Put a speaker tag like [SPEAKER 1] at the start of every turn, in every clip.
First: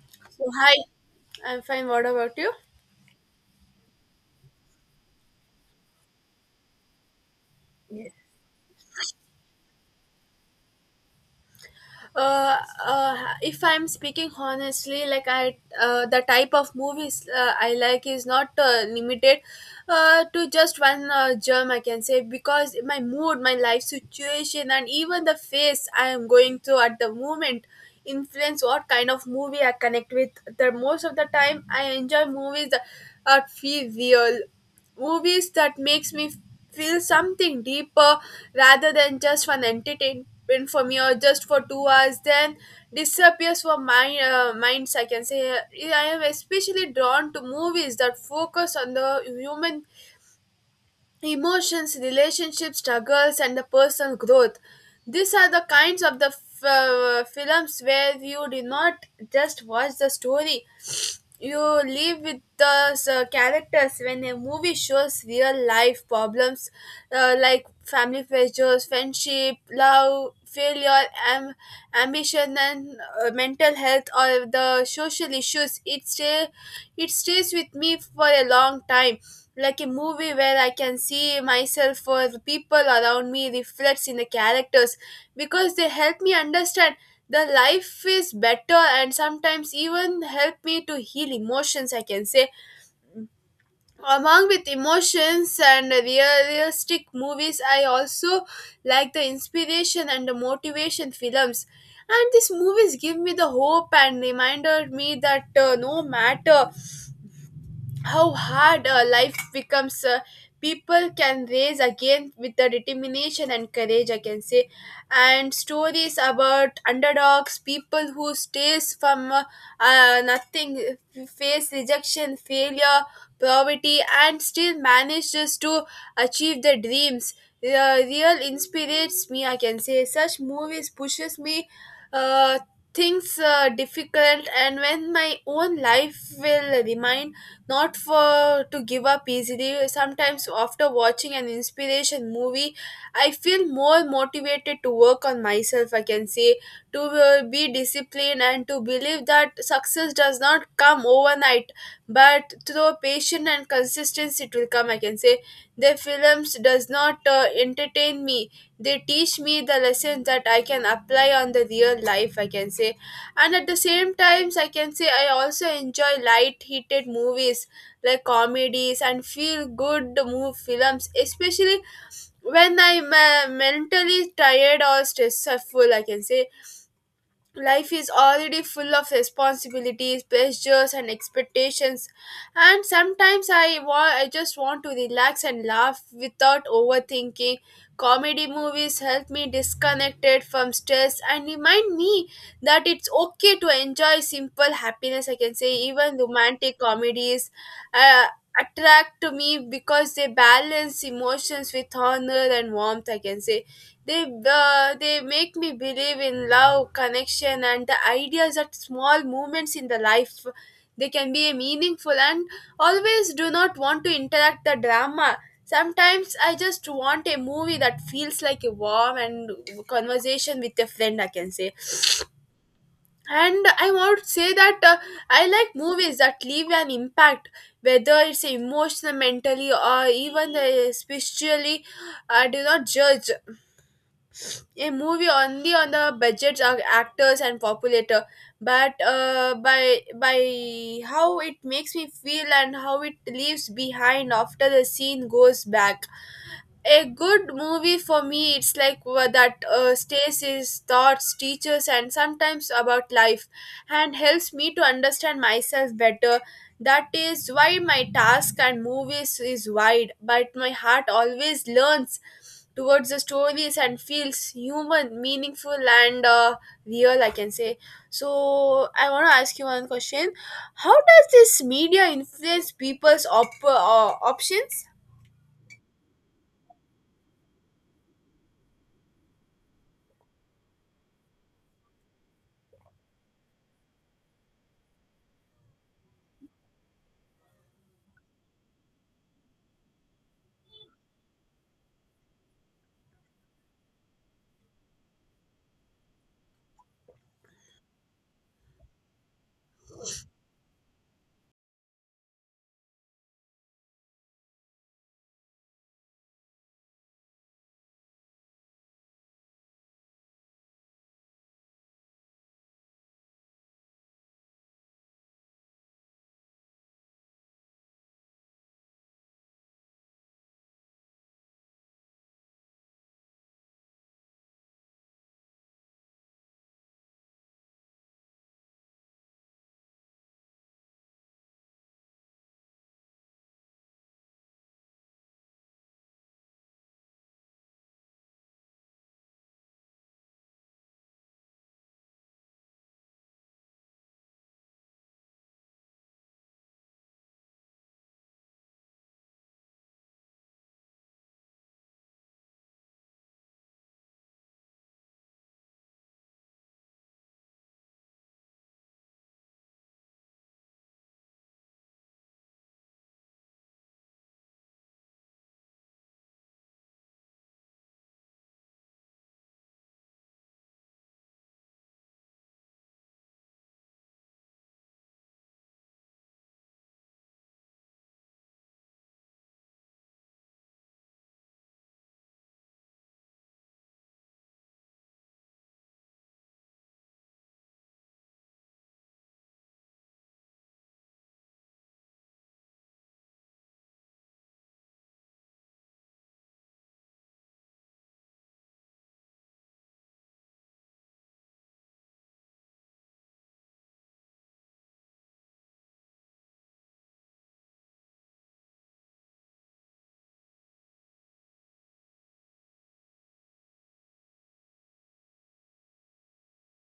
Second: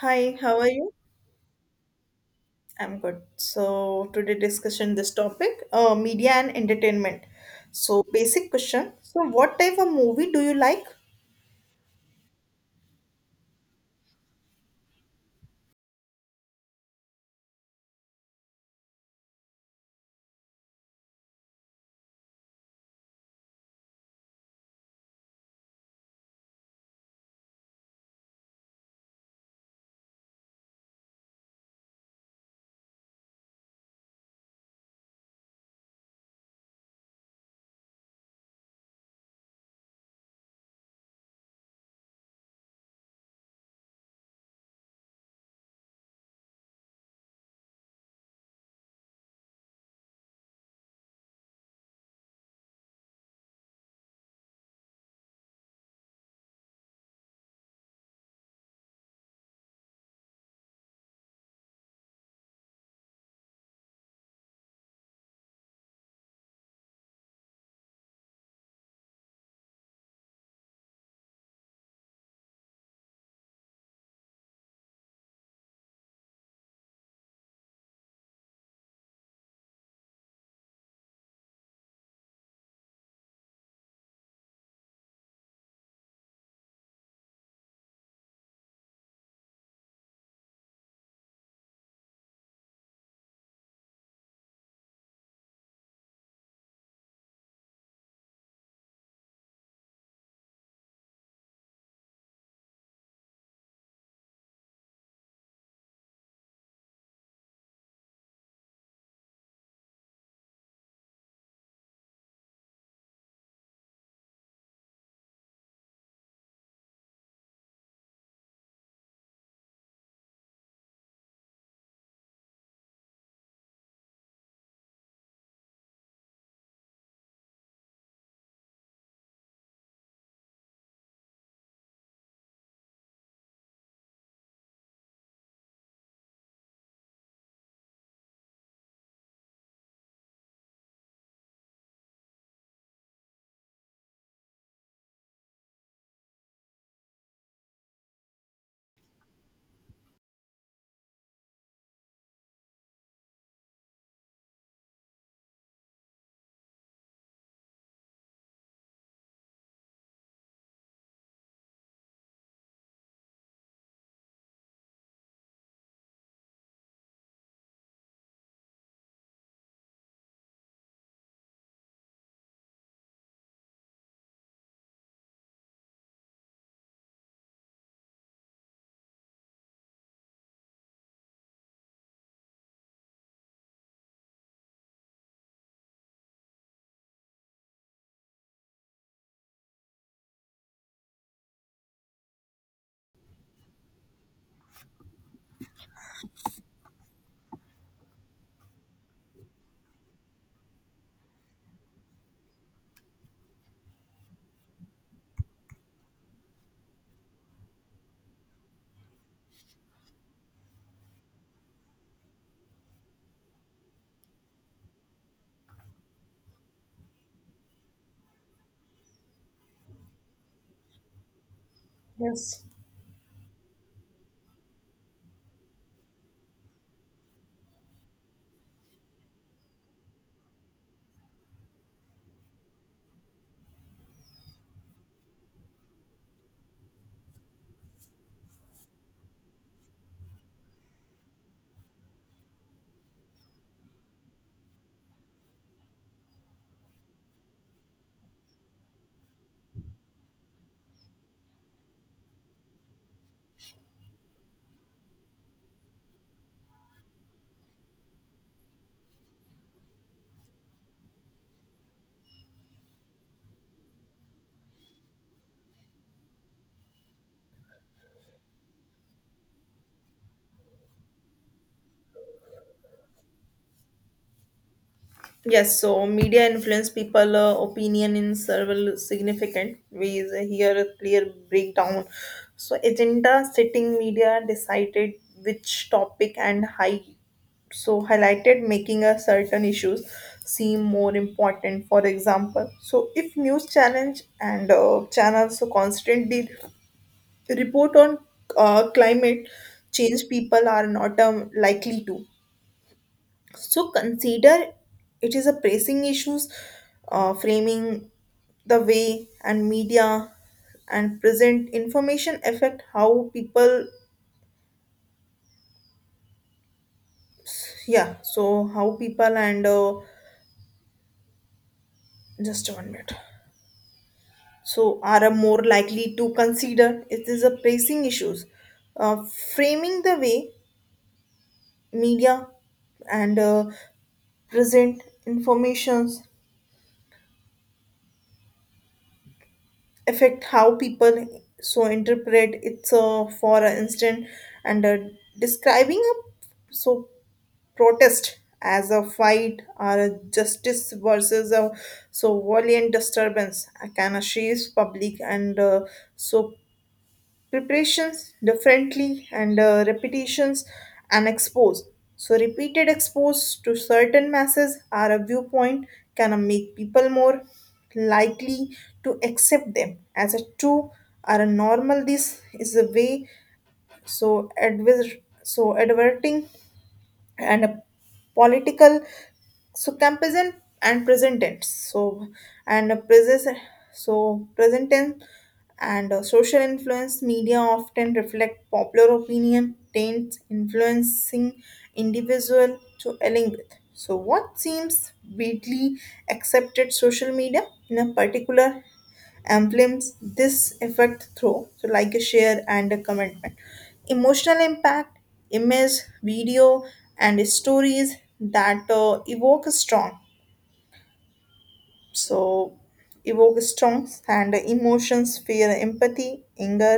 [SPEAKER 1] Hi,
[SPEAKER 2] So,
[SPEAKER 1] how are
[SPEAKER 2] hi,
[SPEAKER 1] you?
[SPEAKER 2] I'm fine. What about you?
[SPEAKER 1] I'm good. So today discussion this topic, media and entertainment. So basic question. So what type of movie do you like?
[SPEAKER 2] Uh, uh, if I'm speaking honestly, the type of movies I like is not limited to just one germ, I can say, because my mood, my life situation, and even the phase I am going through at the moment influence what kind of movie I connect with. The most of the time, I enjoy movies that feel real, movies that makes me feel something deeper rather than just for an entertainment for me or just for 2 hours then disappears for my minds, I can say. Yeah, I am especially drawn to movies that focus on the human emotions, relationships, struggles, and the personal growth. These are the kinds of the films where you do not just watch the story, you live with the characters. When a movie shows real life problems, like family pressures, friendship, love, failure, am- ambition, and mental health, or the social issues, it stays with me for a long time, like a movie where I can see myself or the people around me reflects in the characters, because they help me understand the life is better and sometimes even help me to heal emotions, I can say. Among with emotions and realistic movies, I also like the inspiration and the motivation films, and these movies give me the hope and reminded me that no matter how hard life becomes, people can raise again with the determination and courage, I can say. And stories about underdogs, people who stays from nothing, face rejection, failure, poverty, and still manages to achieve their dreams, real inspirates me, I can say. Such movies pushes me uh, things difficult and when my own life will remind not for to give up easily. Sometimes after watching an inspiration movie, I feel more motivated to work on myself, I can say, to be disciplined and to believe that success does not come overnight, but through patience and consistency, it will come, I can say. Their films does not entertain me. They teach me the lessons that I can apply on the real life, I can say. And at the same times, I can say, I also enjoy light heated movies like comedies and feel good move films, especially when I'm mentally tired or stressful, I can say. Life is already full of responsibilities, pressures, and expectations, and sometimes I just want to relax and laugh without overthinking. Comedy movies help me disconnected from stress and remind me that it's okay to enjoy simple happiness, I can say. Even romantic comedies uh, attract to me because they balance emotions with honor and warmth, I can say. They make me believe in love, connection, and the ideas that small moments in the life, they can be meaningful, and always do not want to interact the drama. Sometimes I just want a movie that feels like a warm and conversation with a friend, I can say,
[SPEAKER 1] Yes.
[SPEAKER 2] and I want to say that I like movies that leave an impact, whether it's emotional, mentally, or even spiritually. I do not judge a movie only on the budgets of actors and populator, but by how it makes me feel and how it leaves behind after the scene goes back. A good movie for me, it's like that stays his thoughts, teaches, and sometimes about life, and helps me to understand myself better. That is why my task and movies is wide, but my heart always learns towards the stories and feels human, meaningful, and real, I can say. So I want to ask you one question: how does this media influence people's options?
[SPEAKER 1] Yes, so media influence people opinion in several significant ways. Here a clear breakdown. So agenda setting media decided which topic and high so highlighted making a certain issues seem more important. For example, so if news challenge and channels so constantly report on climate change, people are not likely to. So consider it is a pressing issues, framing the way and media and present information affect how people, yeah, so how people and just one minute. So are a more likely to consider it is a pressing issues, uh, framing the way media and present informations affect how people so interpret it. So, for instance, and describing a so protest as a fight or a justice versus a so violent disturbance can shape public and so preparations differently and repetitions and expose so repeated expose to certain masses are a viewpoint can make people more likely to accept them as a true or a normal this is a way so so adverting and a political so comparison and present tense so and a present so present tense and social influence media often reflect popular opinion tends influencing individual to align with so what seems widely accepted social media in a particular amplifies this effect through so like a share and a commitment emotional impact image video and stories that evoke a strong so evoke strong and emotions fear empathy anger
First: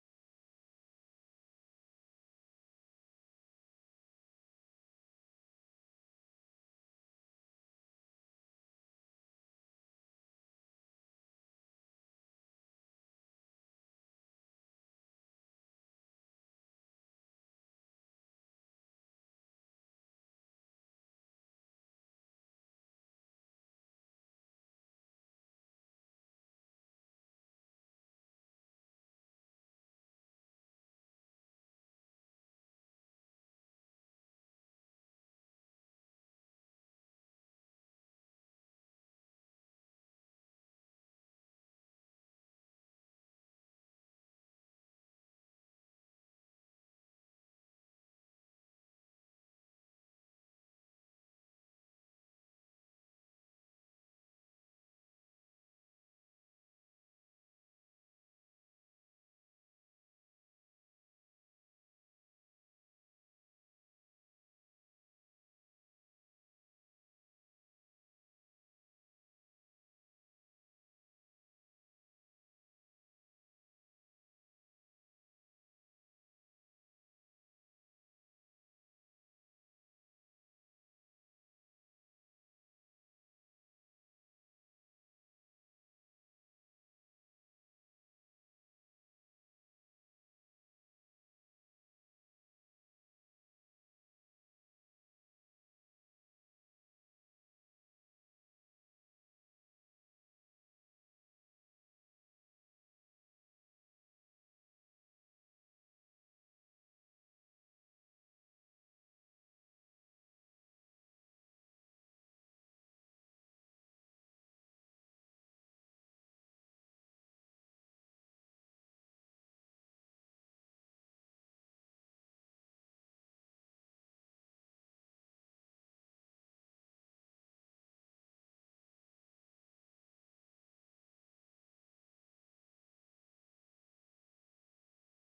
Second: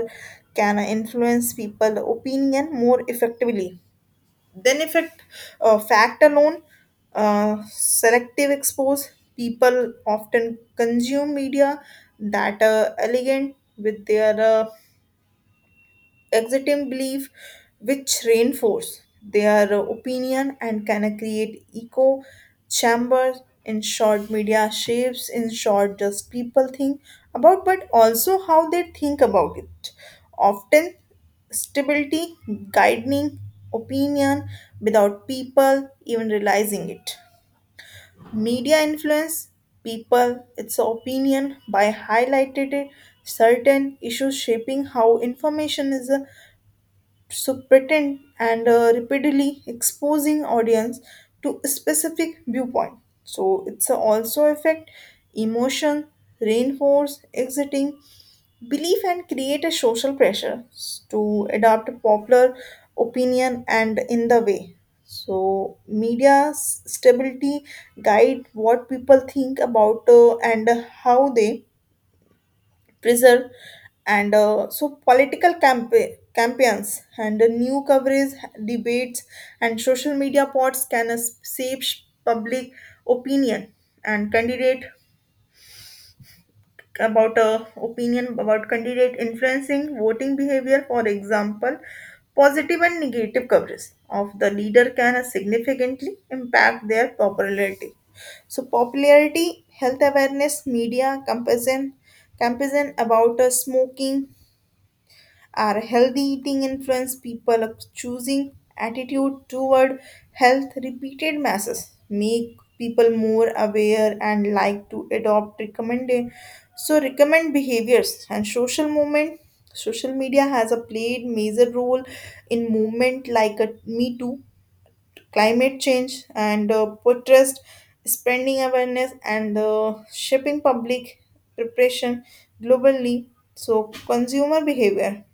[SPEAKER 1] can influence people opinion more effectively then, effect, it fact alone, selective expose, people often consume media that are elegant with their extreme belief which reinforce their opinion and can create echo chambers in short media shapes in short just people think about but also how they think about it often stability guiding opinion without people even realizing it media influence people its opinion by highlighted it, certain issues shaping how information is so pretend and repeatedly exposing audience to a specific viewpoint so it's also affect emotion reinforce exiting belief and create a social pressure to adopt a popular opinion and in the way so media's stability guide what people think about and how they preserve and so political campaigns and new coverage debates and social media pods can shape public opinion and candidate about opinion about candidate influencing voting behavior for example positive and negative coverage of the leader can significantly impact their popularity so popularity health awareness media campaign campaign about smoking Our healthy eating influence people of choosing attitude toward health repeated masses make people more aware and like to adopt recommended so recommend behaviors and social movement social media has a played major role in movement like a me too climate change and protest spreading awareness and shaping public preparation globally so consumer behavior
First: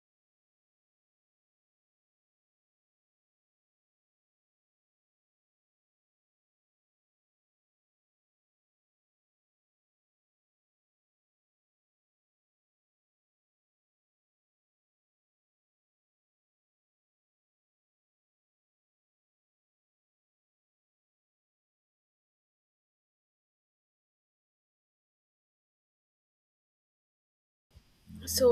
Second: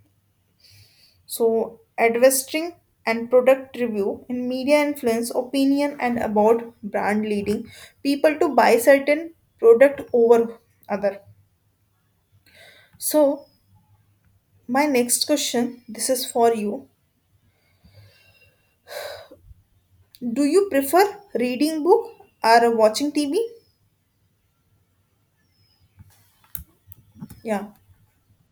[SPEAKER 1] so, advertising and product review and media influence opinion and about brand leading people to buy certain product over other. So, my next question, this is for you. Do you prefer reading book or watching TV? Yeah.
[SPEAKER 2] So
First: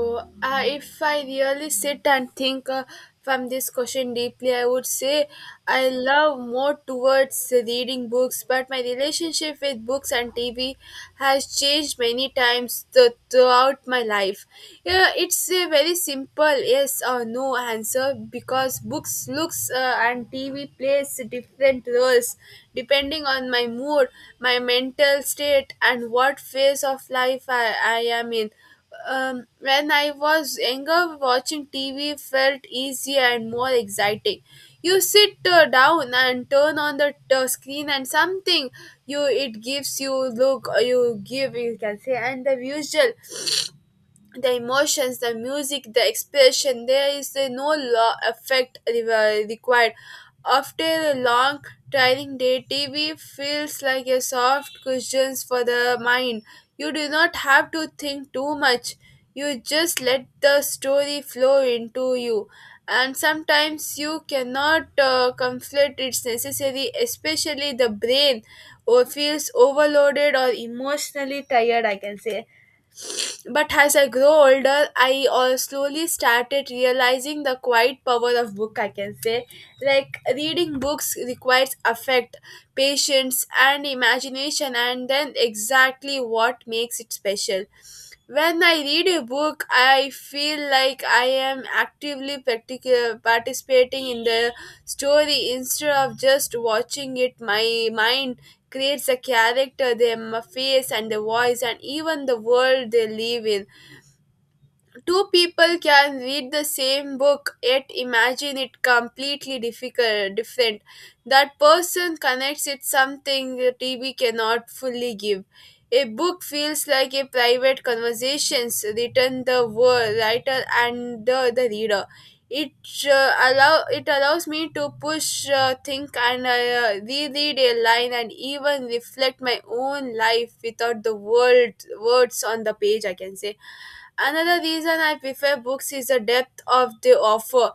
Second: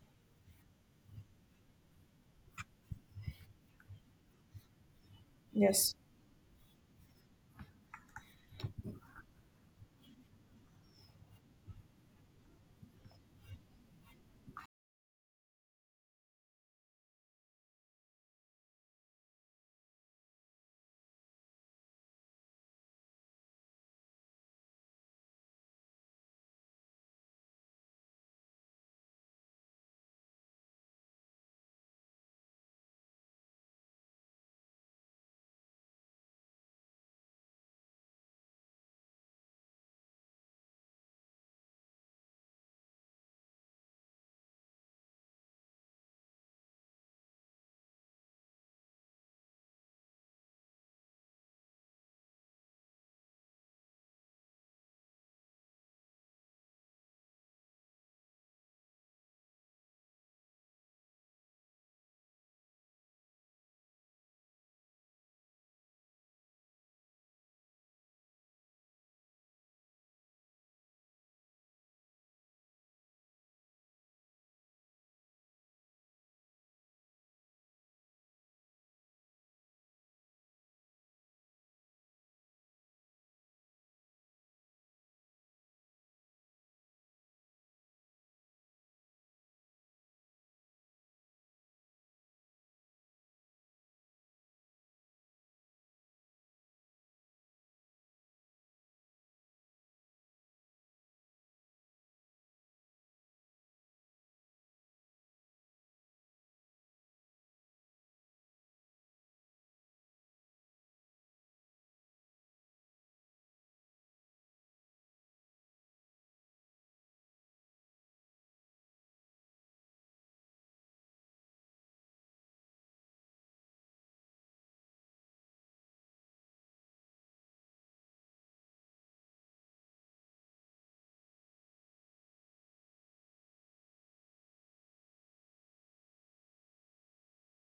[SPEAKER 2] if I really sit and think from this question deeply, I would say I
[SPEAKER 1] Yes.
[SPEAKER 2] love more towards reading books, but my relationship with books and TV has changed many times throughout my life. Yeah, it's a very simple yes or no answer, because books looks and TV plays different roles depending on my mood, my mental state, and what phase of life I am in. Um, when I was younger, watching TV felt easier and more exciting. You sit down and turn on the screen, and something you it gives you look you give, you can say, and the visual, the emotions, the music, the expression, there is no law effect required. After a long tiring day, TV feels like a soft cushion for the mind. You do not have to think too much, you just let the story flow into you, and sometimes you cannot conflict it's necessary, especially the brain or feels overloaded or emotionally tired, I can say. But as I grow older, I slowly started realizing the quiet power of book, I can say. Like reading books requires affect, patience, and imagination, and then exactly what makes it special. When I read a book, I feel like I am actively participating in the story instead of just watching it. My mind creates the character, their face, and the voice, and even the world they live in. Two people can read the same book yet imagine it completely difficult, different. That person connects it something the TV cannot fully give. A book feels like a private conversations written the word, writer, and the reader. It it allows me to push, think, and reread a line, and even reflect my own life without the world, words on the page, I can say. Another reason I prefer books is the depth of the offer.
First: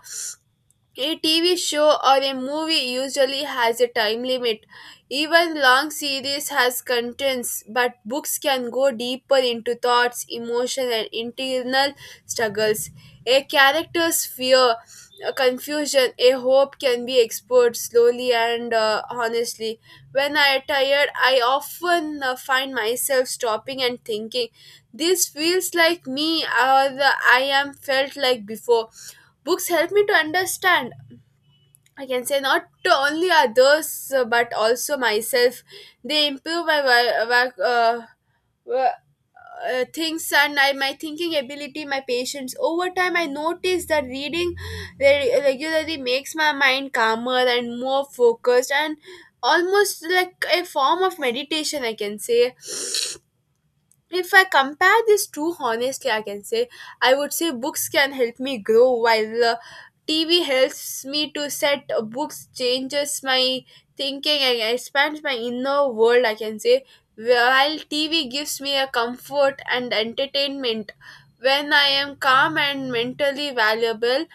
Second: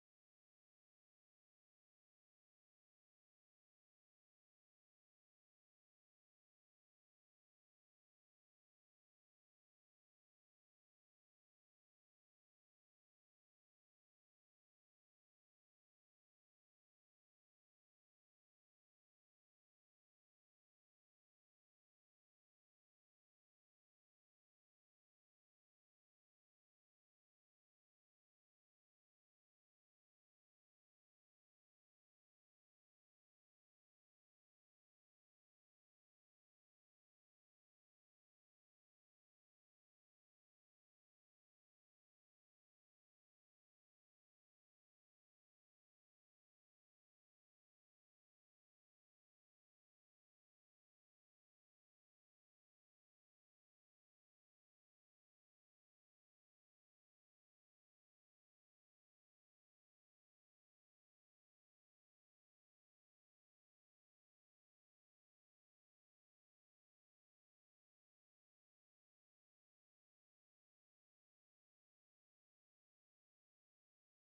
[SPEAKER 2] A TV show or a movie usually has a time limit. Even long series has contents, but books can go deeper into thoughts, emotion, and internal struggles. A character's fear, a confusion, a hope can be explored slowly and honestly. When I am tired, I often find myself stopping and thinking, this feels like me or the I am felt like before. Books help me to understand, I can say, not only others but also myself. They improve my work, wo- things and I, my thinking ability, my patience. Over time, I noticed that reading regularly makes my mind calmer and more focused, and almost like a form of meditation, I can say. If I compare these two honestly, I can say, I would say books can help me grow while TV helps me to set books, changes my thinking and expands my inner world, I can say, while TV gives me a comfort and entertainment when I am calm and mentally valuable.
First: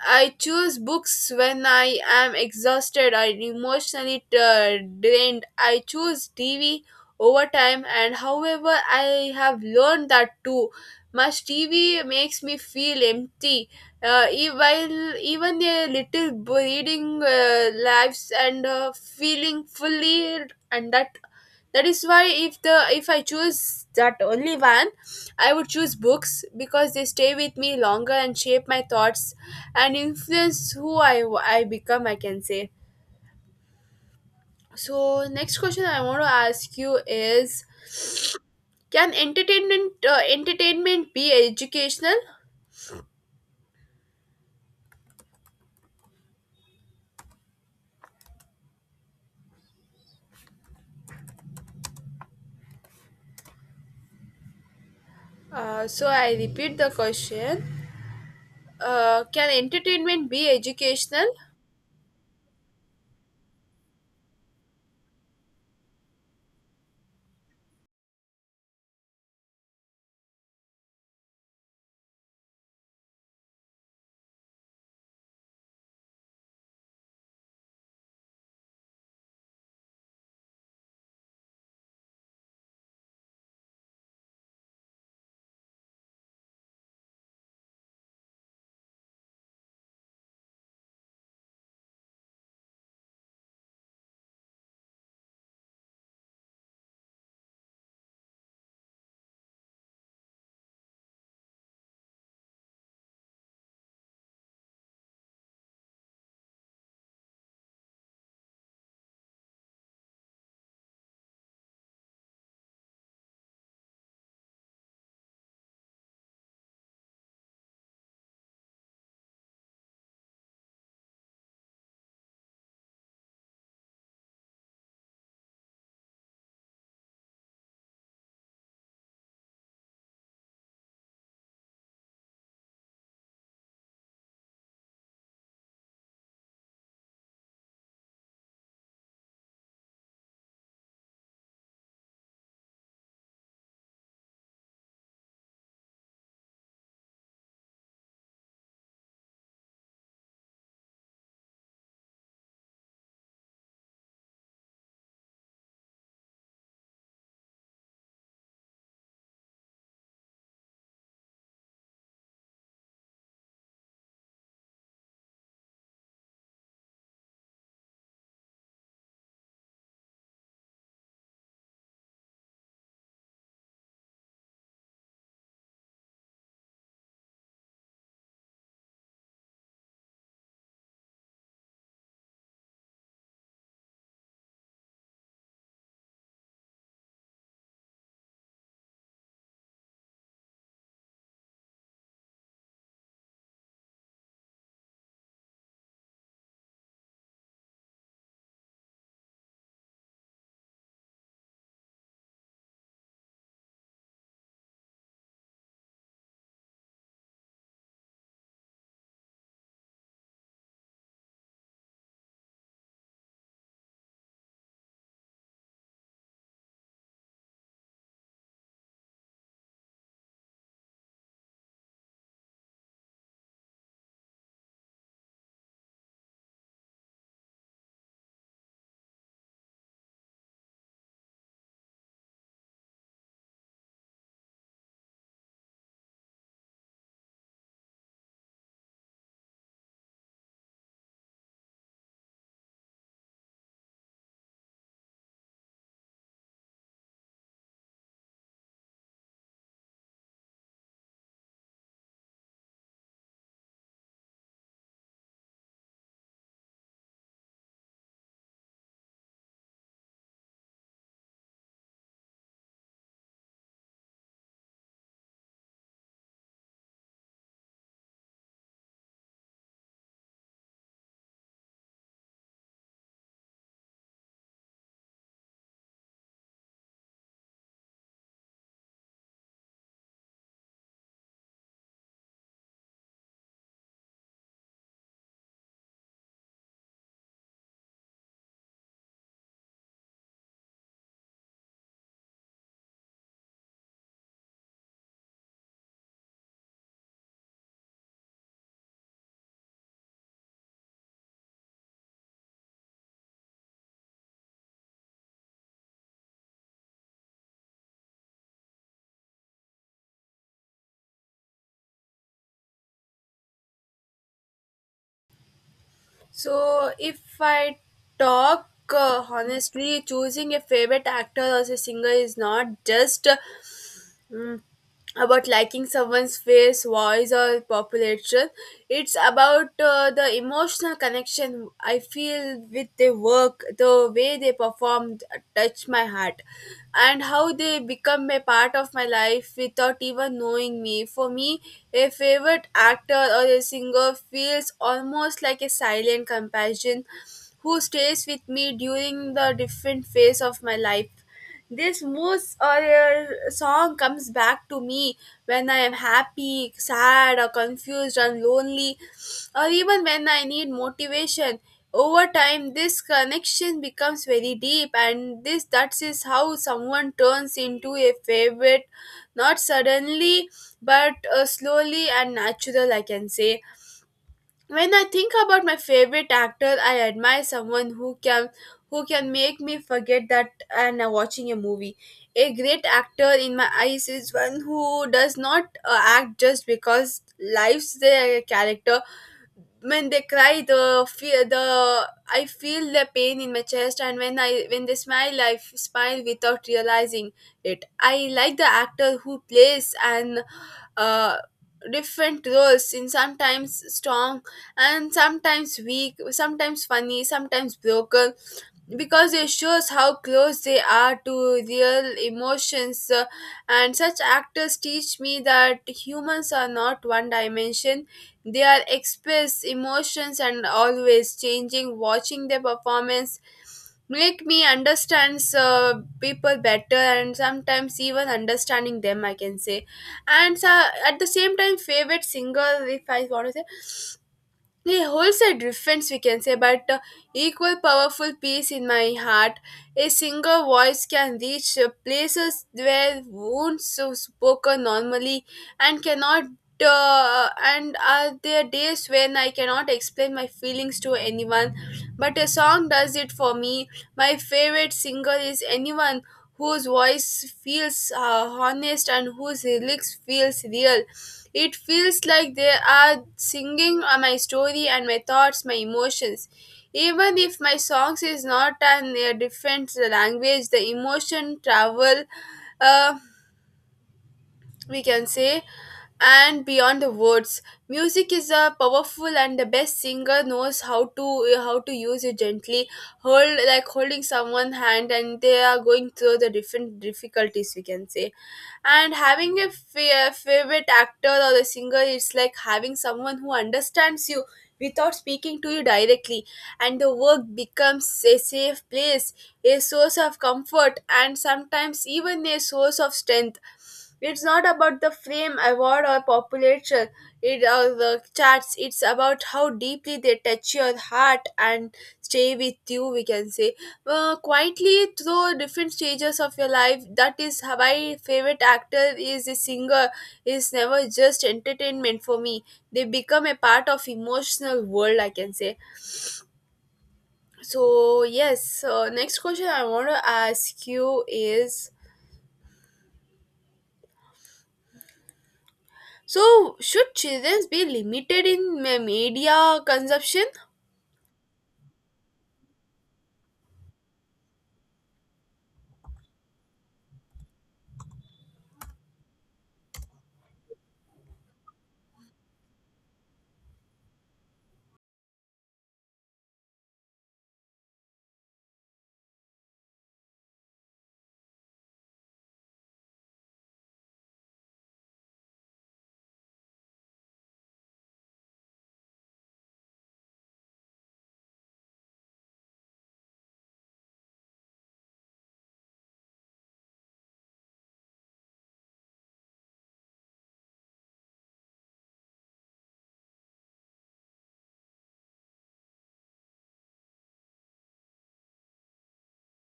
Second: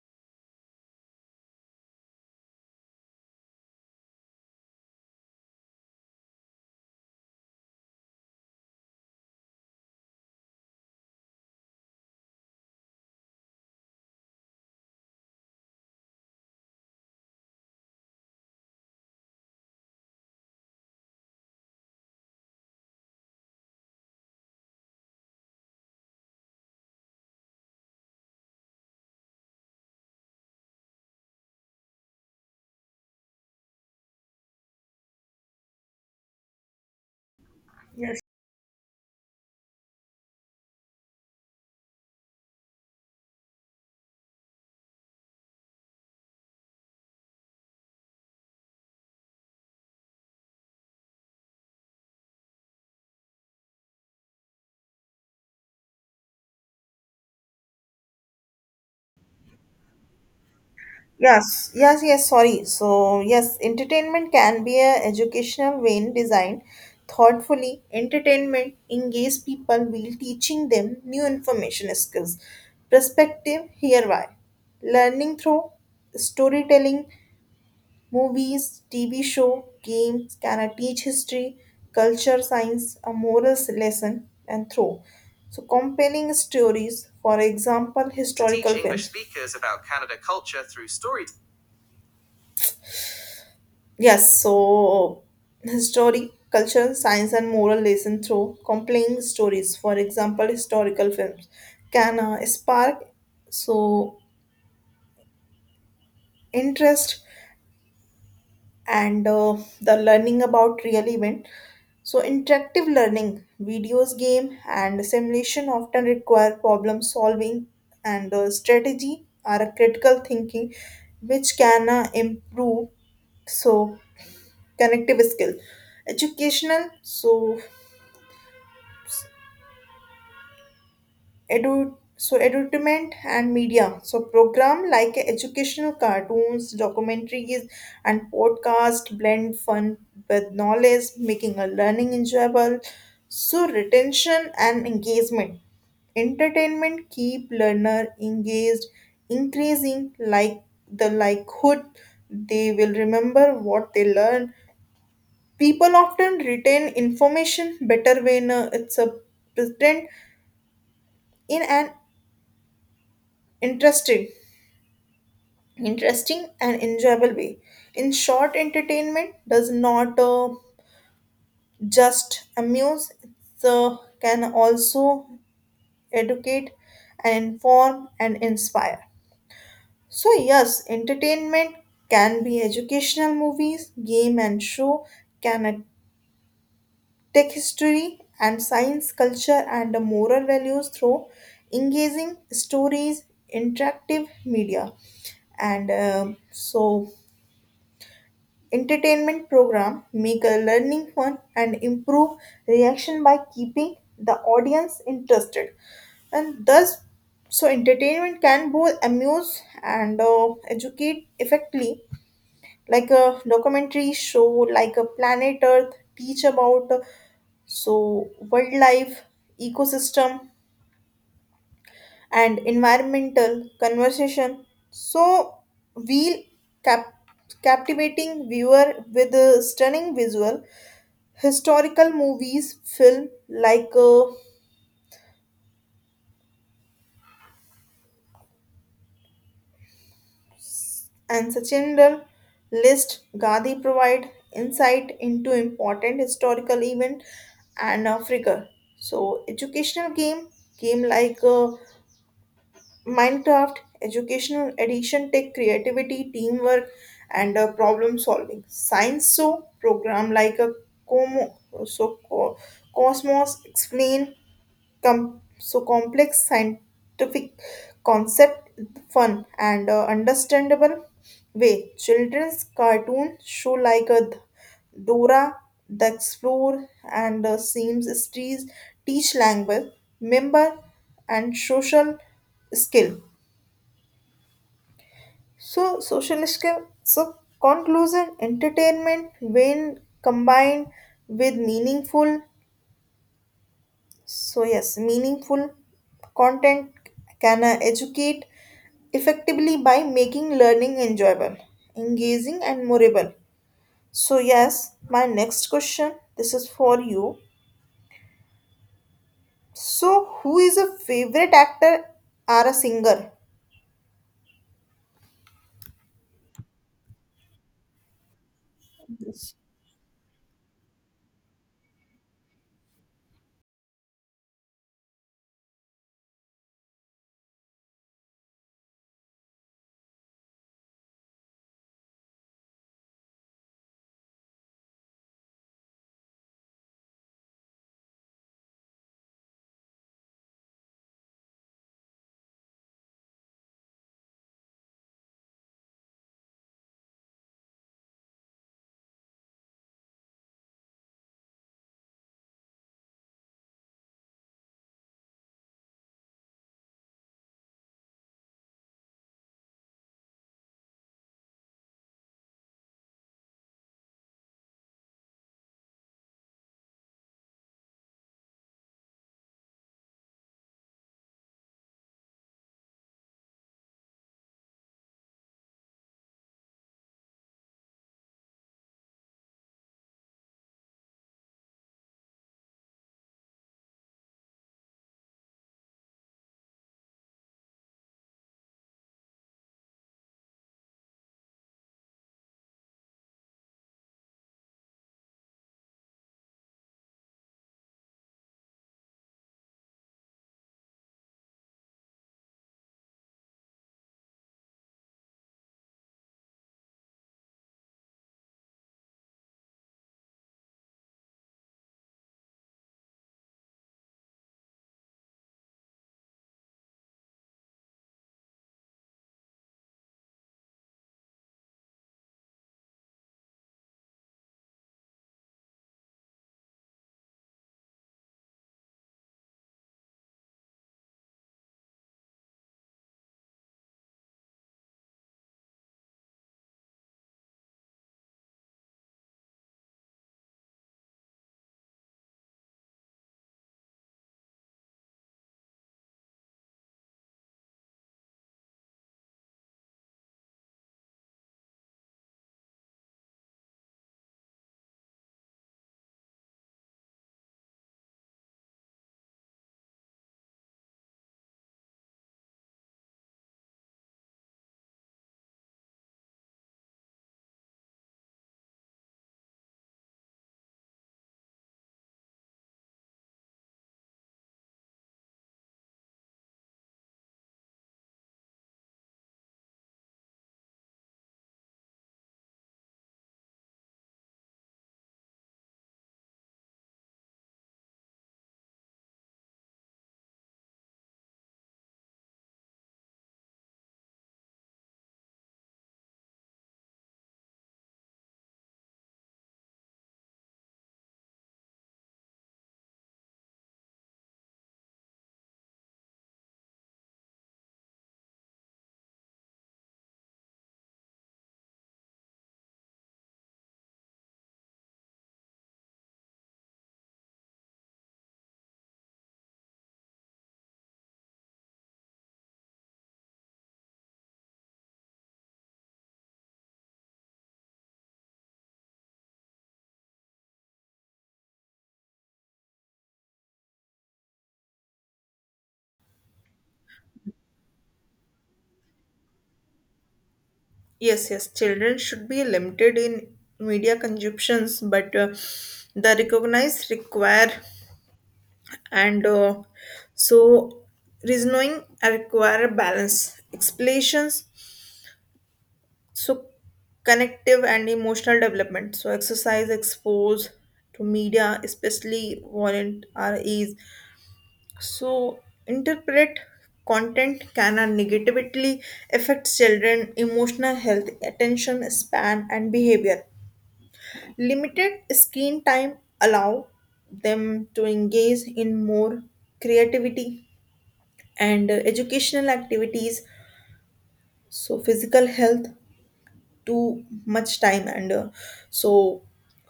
[SPEAKER 2] I choose books when I am exhausted or emotionally drained. I choose TV over time, and however, I have learned that too much TV makes me feel empty. While even a little reading lives and feeling fully, and that is why if I choose that only one, I would choose books because they stay with me longer and shape my thoughts and influence who I become, I can say. So next question I want to ask you is, can entertainment entertainment be educational? So I repeat the question: can entertainment be educational?
[SPEAKER 1] Yes, yes, yes, sorry. So, yes, entertainment can be a educational vein designed thoughtfully. Entertainment engage people while teaching them new information skills. Perspective, here why. Learning through storytelling, movies, TV show, games can I teach history, culture, science, a morals lesson, and through. So, compelling stories, for example, historical Teaching films. Yes, so historic, culture, science, and moral lesson through compelling stories. For example, historical films can spark so interest and the learning about real event. So interactive learning, videos, game, and simulation often require problem solving and strategy or a critical thinking, which can improve so connective skill educational so edu so edutainment and media so program like educational cartoons documentaries and podcast blend fun with knowledge making a learning enjoyable so retention and engagement entertainment keep learner engaged increasing like the likelihood they will remember what they learn people often retain information better when it's a present in an interested interesting and enjoyable way. In short, entertainment does not just amuse, it can also educate and inform and inspire. So, yes, entertainment can be educational movies, game and show, can tech history and science, culture, and the moral values through engaging stories, interactive media and so entertainment program make a learning fun and improve reaction by keeping the audience interested and thus so entertainment can both amuse and educate effectively like a documentary show like a planet earth teach about so wildlife ecosystem and environmental conversation so we cap- captivating viewer with a stunning visual historical movies film like and Sachinder's list Gandhi provide insight into important historical event and figure. So educational game game like Minecraft educational addiction take creativity teamwork and problem solving. Science show program like a Como so Cosmos explain so complex scientific concept fun and understandable way children's cartoons show like a dora the explorer and seems trees teach language member and skill social skill so conclusion entertainment when combined with meaningful So, yes, meaningful content can educate effectively by making learning enjoyable, engaging, and memorable. So, yes, my next question this is for you. So, who is a favorite actor or a singer?
[SPEAKER 2] So, if I talk
[SPEAKER 1] Yes,
[SPEAKER 2] honestly, choosing a favorite actor as a singer is not just mm, about liking someone's face, voice, or population. It's about the emotional connection I feel with their work, the way they performed touched my heart, and how they become a part of my life without even knowing me. For me, a favorite actor or a singer feels almost like a silent companion who stays with me during the different phase of my life. This moose or a song comes back to me when I am happy, sad, or confused, or lonely, or even when I need motivation. Over time, this connection becomes very deep, and this that is how someone turns into a favorite, not suddenly, but slowly and natural, I can say. When I think about my favorite actor, I admire someone who can make me forget that I'm watching a movie. A great actor in my eyes is one who does not act just because lives their character. When they cry the fear, the I feel the pain in my chest, and when I when they smile I smile without realizing it. I like the actor who plays and uh, different roles in sometimes strong and sometimes weak, sometimes funny, sometimes broken, because it shows how close they are to real emotions. And such actors teach me that humans are not one dimension, they are express emotions and always changing. Watching their performance make me understand people better, and sometimes even understanding them, I can say. And at the same time, favorite singer, if I want to say, they holds a difference, we can say, but equal powerful peace in my heart. A single voice can reach places where wounds are spoken normally and cannot. And are there days when I cannot explain my feelings to anyone, but a song does it for me. My favorite singer is anyone whose voice feels honest and whose lyrics feels real. It feels like they are singing my story and my thoughts, my emotions. Even if my songs is not an a different language, the emotion travel. Uh, we can say, and beyond the words, music is a powerful, and the best singer knows how to use it gently, hold like holding someone's hand and they are going through the different difficulties, we can say. And having a favorite actor or the singer is like having someone who understands you without speaking to you directly, and the work becomes a safe place, a source of comfort and sometimes even a source of strength. It's not about the fame, award, or popularity, it, or the charts. It's about how deeply they touch your heart and stay with you, we can say. Quietly through different stages of your life. That is how my favorite actor is a singer. Is never just entertainment for me. They become a part of emotional world, I can say. So yes, so next question I want to ask you is, so, should children be limited in media consumption?
[SPEAKER 1] yes, yes, children should be limited in media consumptions, but the recognized require and so reasoning require balance explanations so connective and emotional development so exercise exposed to media especially violent REs so interpret content can negatively affect children emotional health attention span and behavior limited screen time allow them to engage in more creativity and educational activities so physical health too much time and so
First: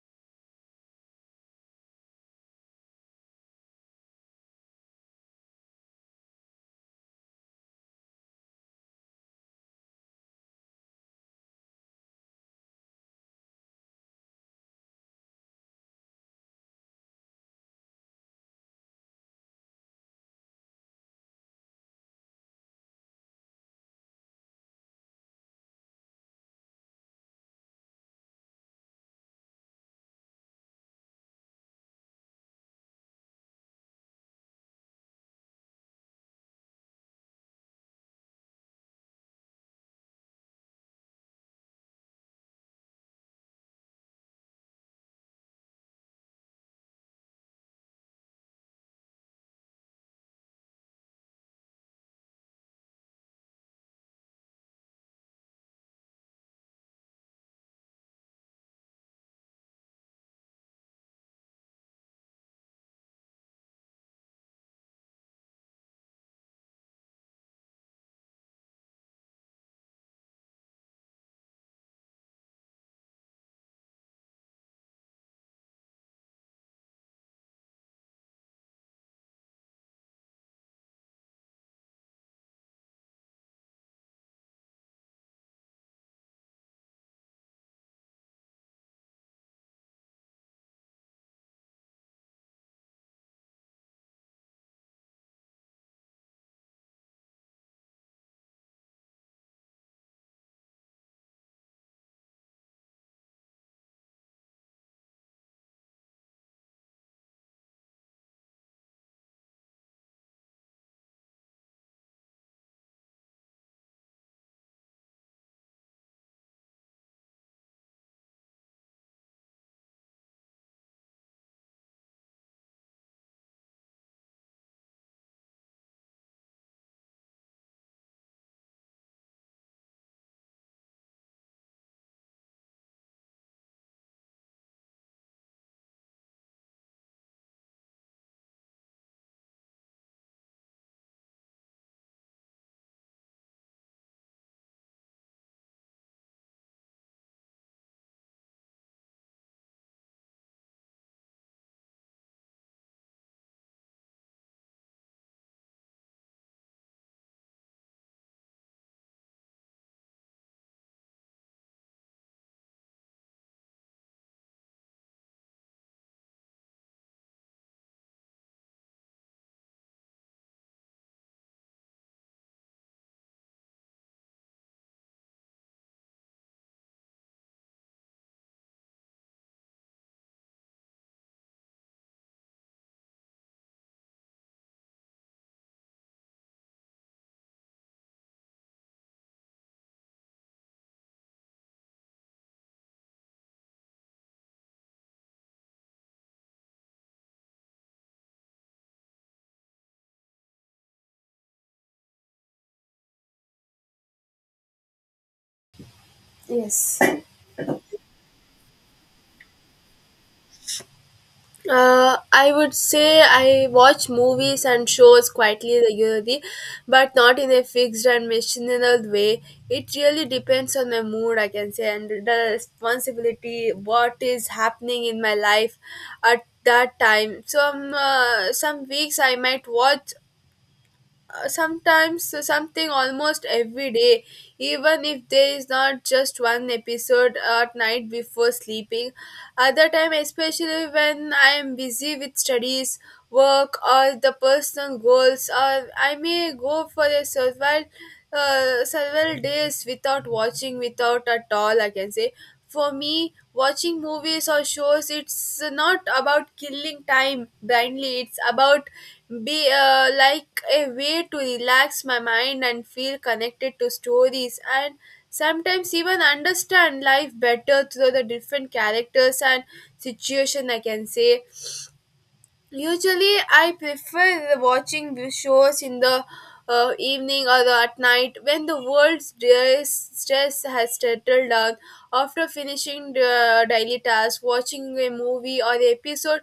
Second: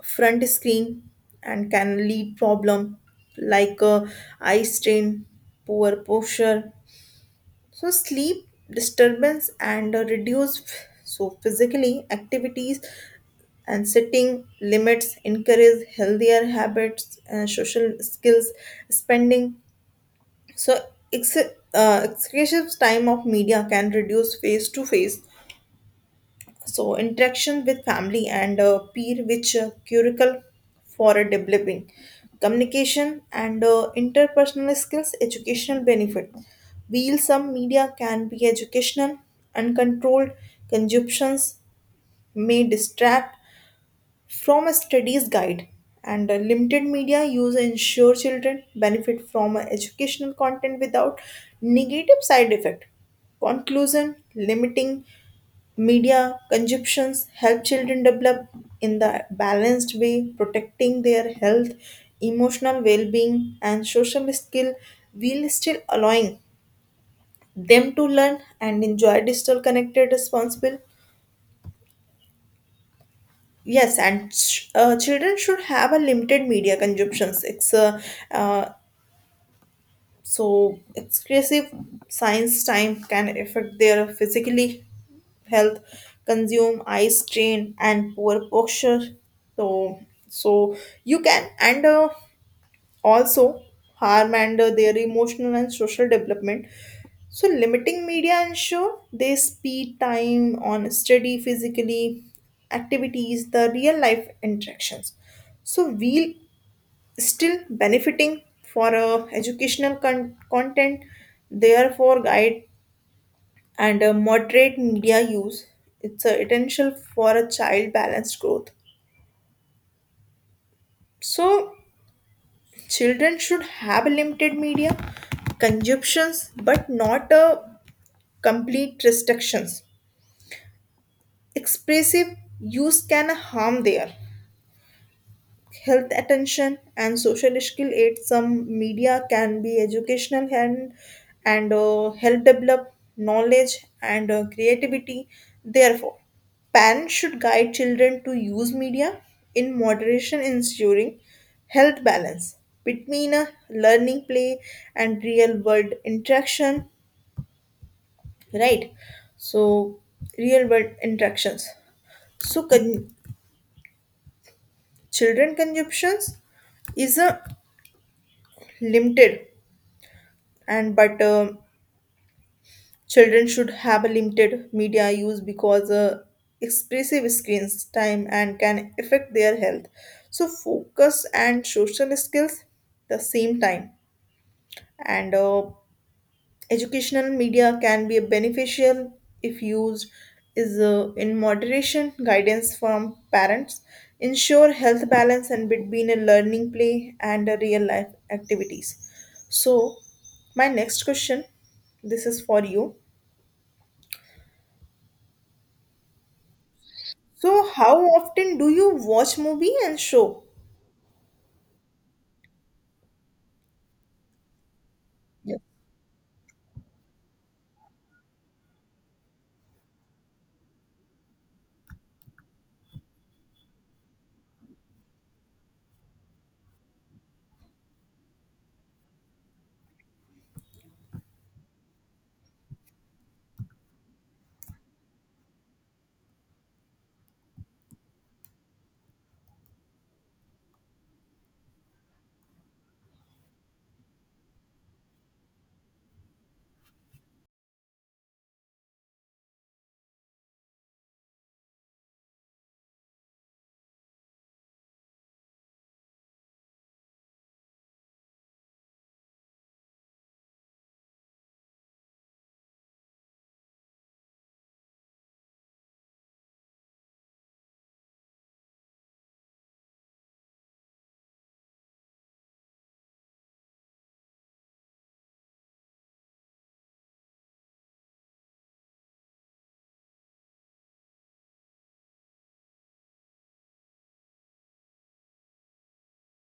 [SPEAKER 1] front screen and can lead problem like eye strain poor posture so sleep disturbance and reduce so physically activities and setting limits encourage healthier habits and social skills spending So, ex- excessive time of media can reduce face to face so interaction with family and peer, which curricle for a developing communication and interpersonal skills, educational benefit. While some media can be educational, uncontrolled consumptions may distract from a studies guide and a limited media use ensure children benefit from a educational content without negative side effect conclusion limiting media consumptions help children develop in the balanced way protecting their health emotional well-being and social skill while still allowing them to learn and enjoy digital connected responsible Yes, and children should have a limited media consumptions. It's uh, so exclusive science time can affect their physically health, consume eye strain and poor posture. So so you can and also harm and their emotional and social development. So limiting media ensure they speed time on steady physically activities, the real life interactions. So we'll still benefiting for educational content, therefore guide and moderate media use. It's essential for a child balanced growth. So Children should have limited media consumptions but not a complete restrictions. Expressive use can harm there. Health attention and social skill aid some media can be educational and help develop knowledge and creativity therefore parents should guide children to use media in moderation ensuring health balance between a learning play and real world interaction right so real world interactions so children consumptions is a limited and but children should have a limited media use because expressive screens time and can affect their health so focus and social skills the same time and educational media can be beneficial if used is in moderation guidance from parents ensure health balance and between a learning play and a real life activities so my next question this is for you
[SPEAKER 2] Yes.
[SPEAKER 1] So, how often do you watch movie and show?
[SPEAKER 2] I would say I watch movies and shows quietly regularly, but not in a fixed and machinal way. It really depends on my mood, I can say, and the responsibility, what is happening in my life at that time. Some weeks I might watch sometimes something almost every day, even if there is not just one episode at night before sleeping. Other time, especially when I am busy with studies, work, or the personal goals, or I may go for a several days without watching without at all, I can say. For me, watching movies or shows, it's not about killing time blindly. It's about be like a way to relax my mind and feel connected to stories and sometimes even understand life better through the different characters and situation, I can say. Usually, I prefer the watching the shows in the evening or at night when the world's stress has settled down. After finishing the daily task, watching a movie or the episode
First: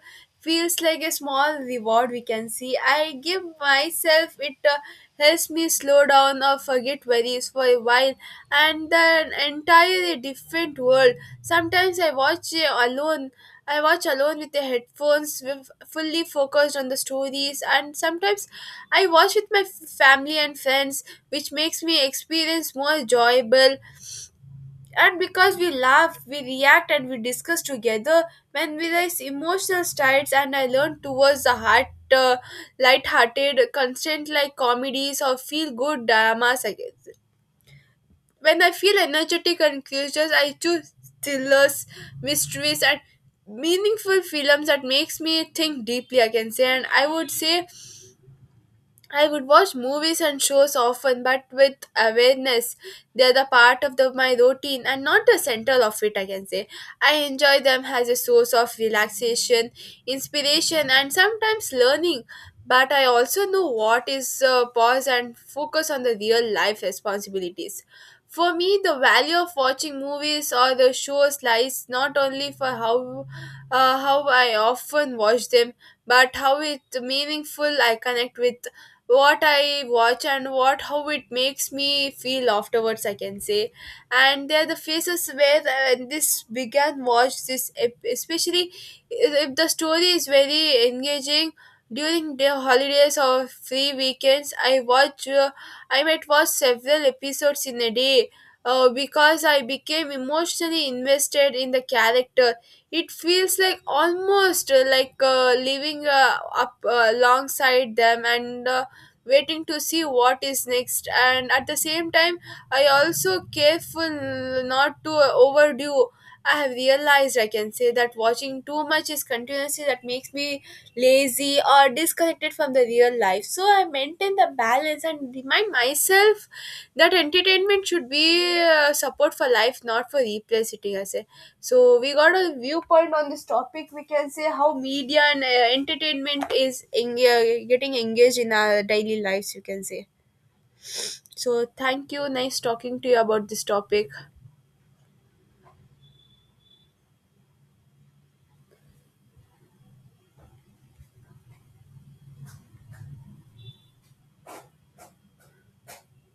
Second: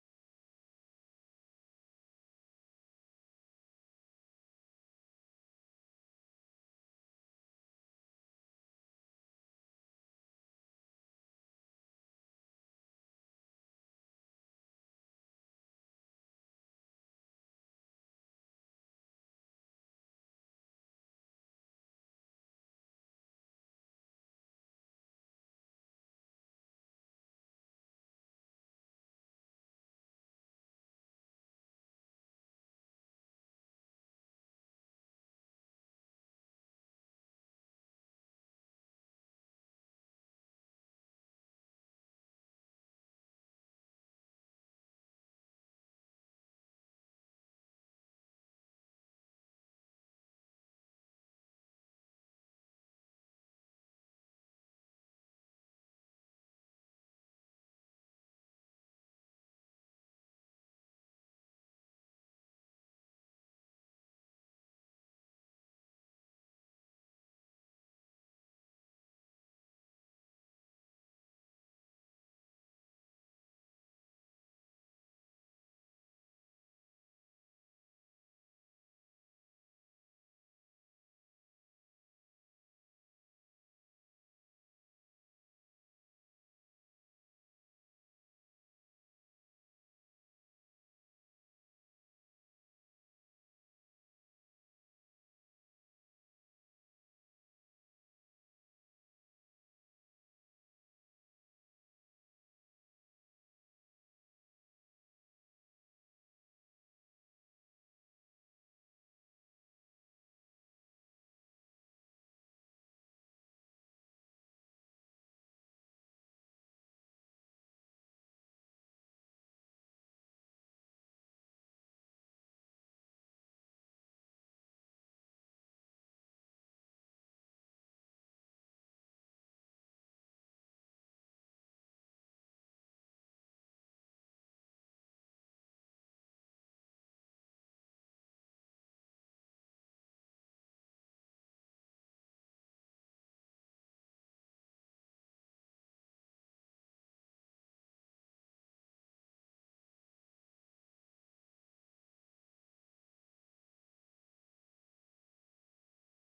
[SPEAKER 2] feels like a small reward, we can see. I give myself it helps me slow down or forget worries for a while and then entirely different world. Sometimes I watch it alone, I watch alone with the headphones, with fully focused on the stories, and sometimes I watch with my family and friends, which makes me experience more enjoyable. And because we laugh, we react, and we discuss together, when we raise emotional strides, and I learn towards the heart. Uh, Light-hearted content like comedies or feel-good dramas, I guess. When I feel energetic and curious, I choose thrillers, mysteries, and meaningful films that makes me think deeply, I can say. And I would say I would watch movies and shows often, but with awareness. They're the part of the, my routine and not the center of it, I can say. I enjoy them as a source of relaxation, inspiration, and sometimes learning. But I also know what is pause and focus on the real life responsibilities. For me, the value of watching movies or the shows lies not only for how I often watch them, but how it meaningful I connect with what I watch and what how it makes me feel afterwards, I can say. And they are the faces where this began watch this especially if the story is very engaging. During the holidays or free weekends, I might watch several episodes in a day, because I became emotionally invested in the character. It feels like almost like living up alongside them, and waiting to see what is next. And at the same time, I also careful not to overdo. I have realized, I can say, that watching too much is continuously that makes me lazy or disconnected from the real life, so I maintain the balance and remind myself that entertainment should be support for life, not for replacing us. So we got a viewpoint on this topic, we can say, how media and entertainment is getting engaged in our daily lives, you can say. So thank you, nice talking to you about this topic.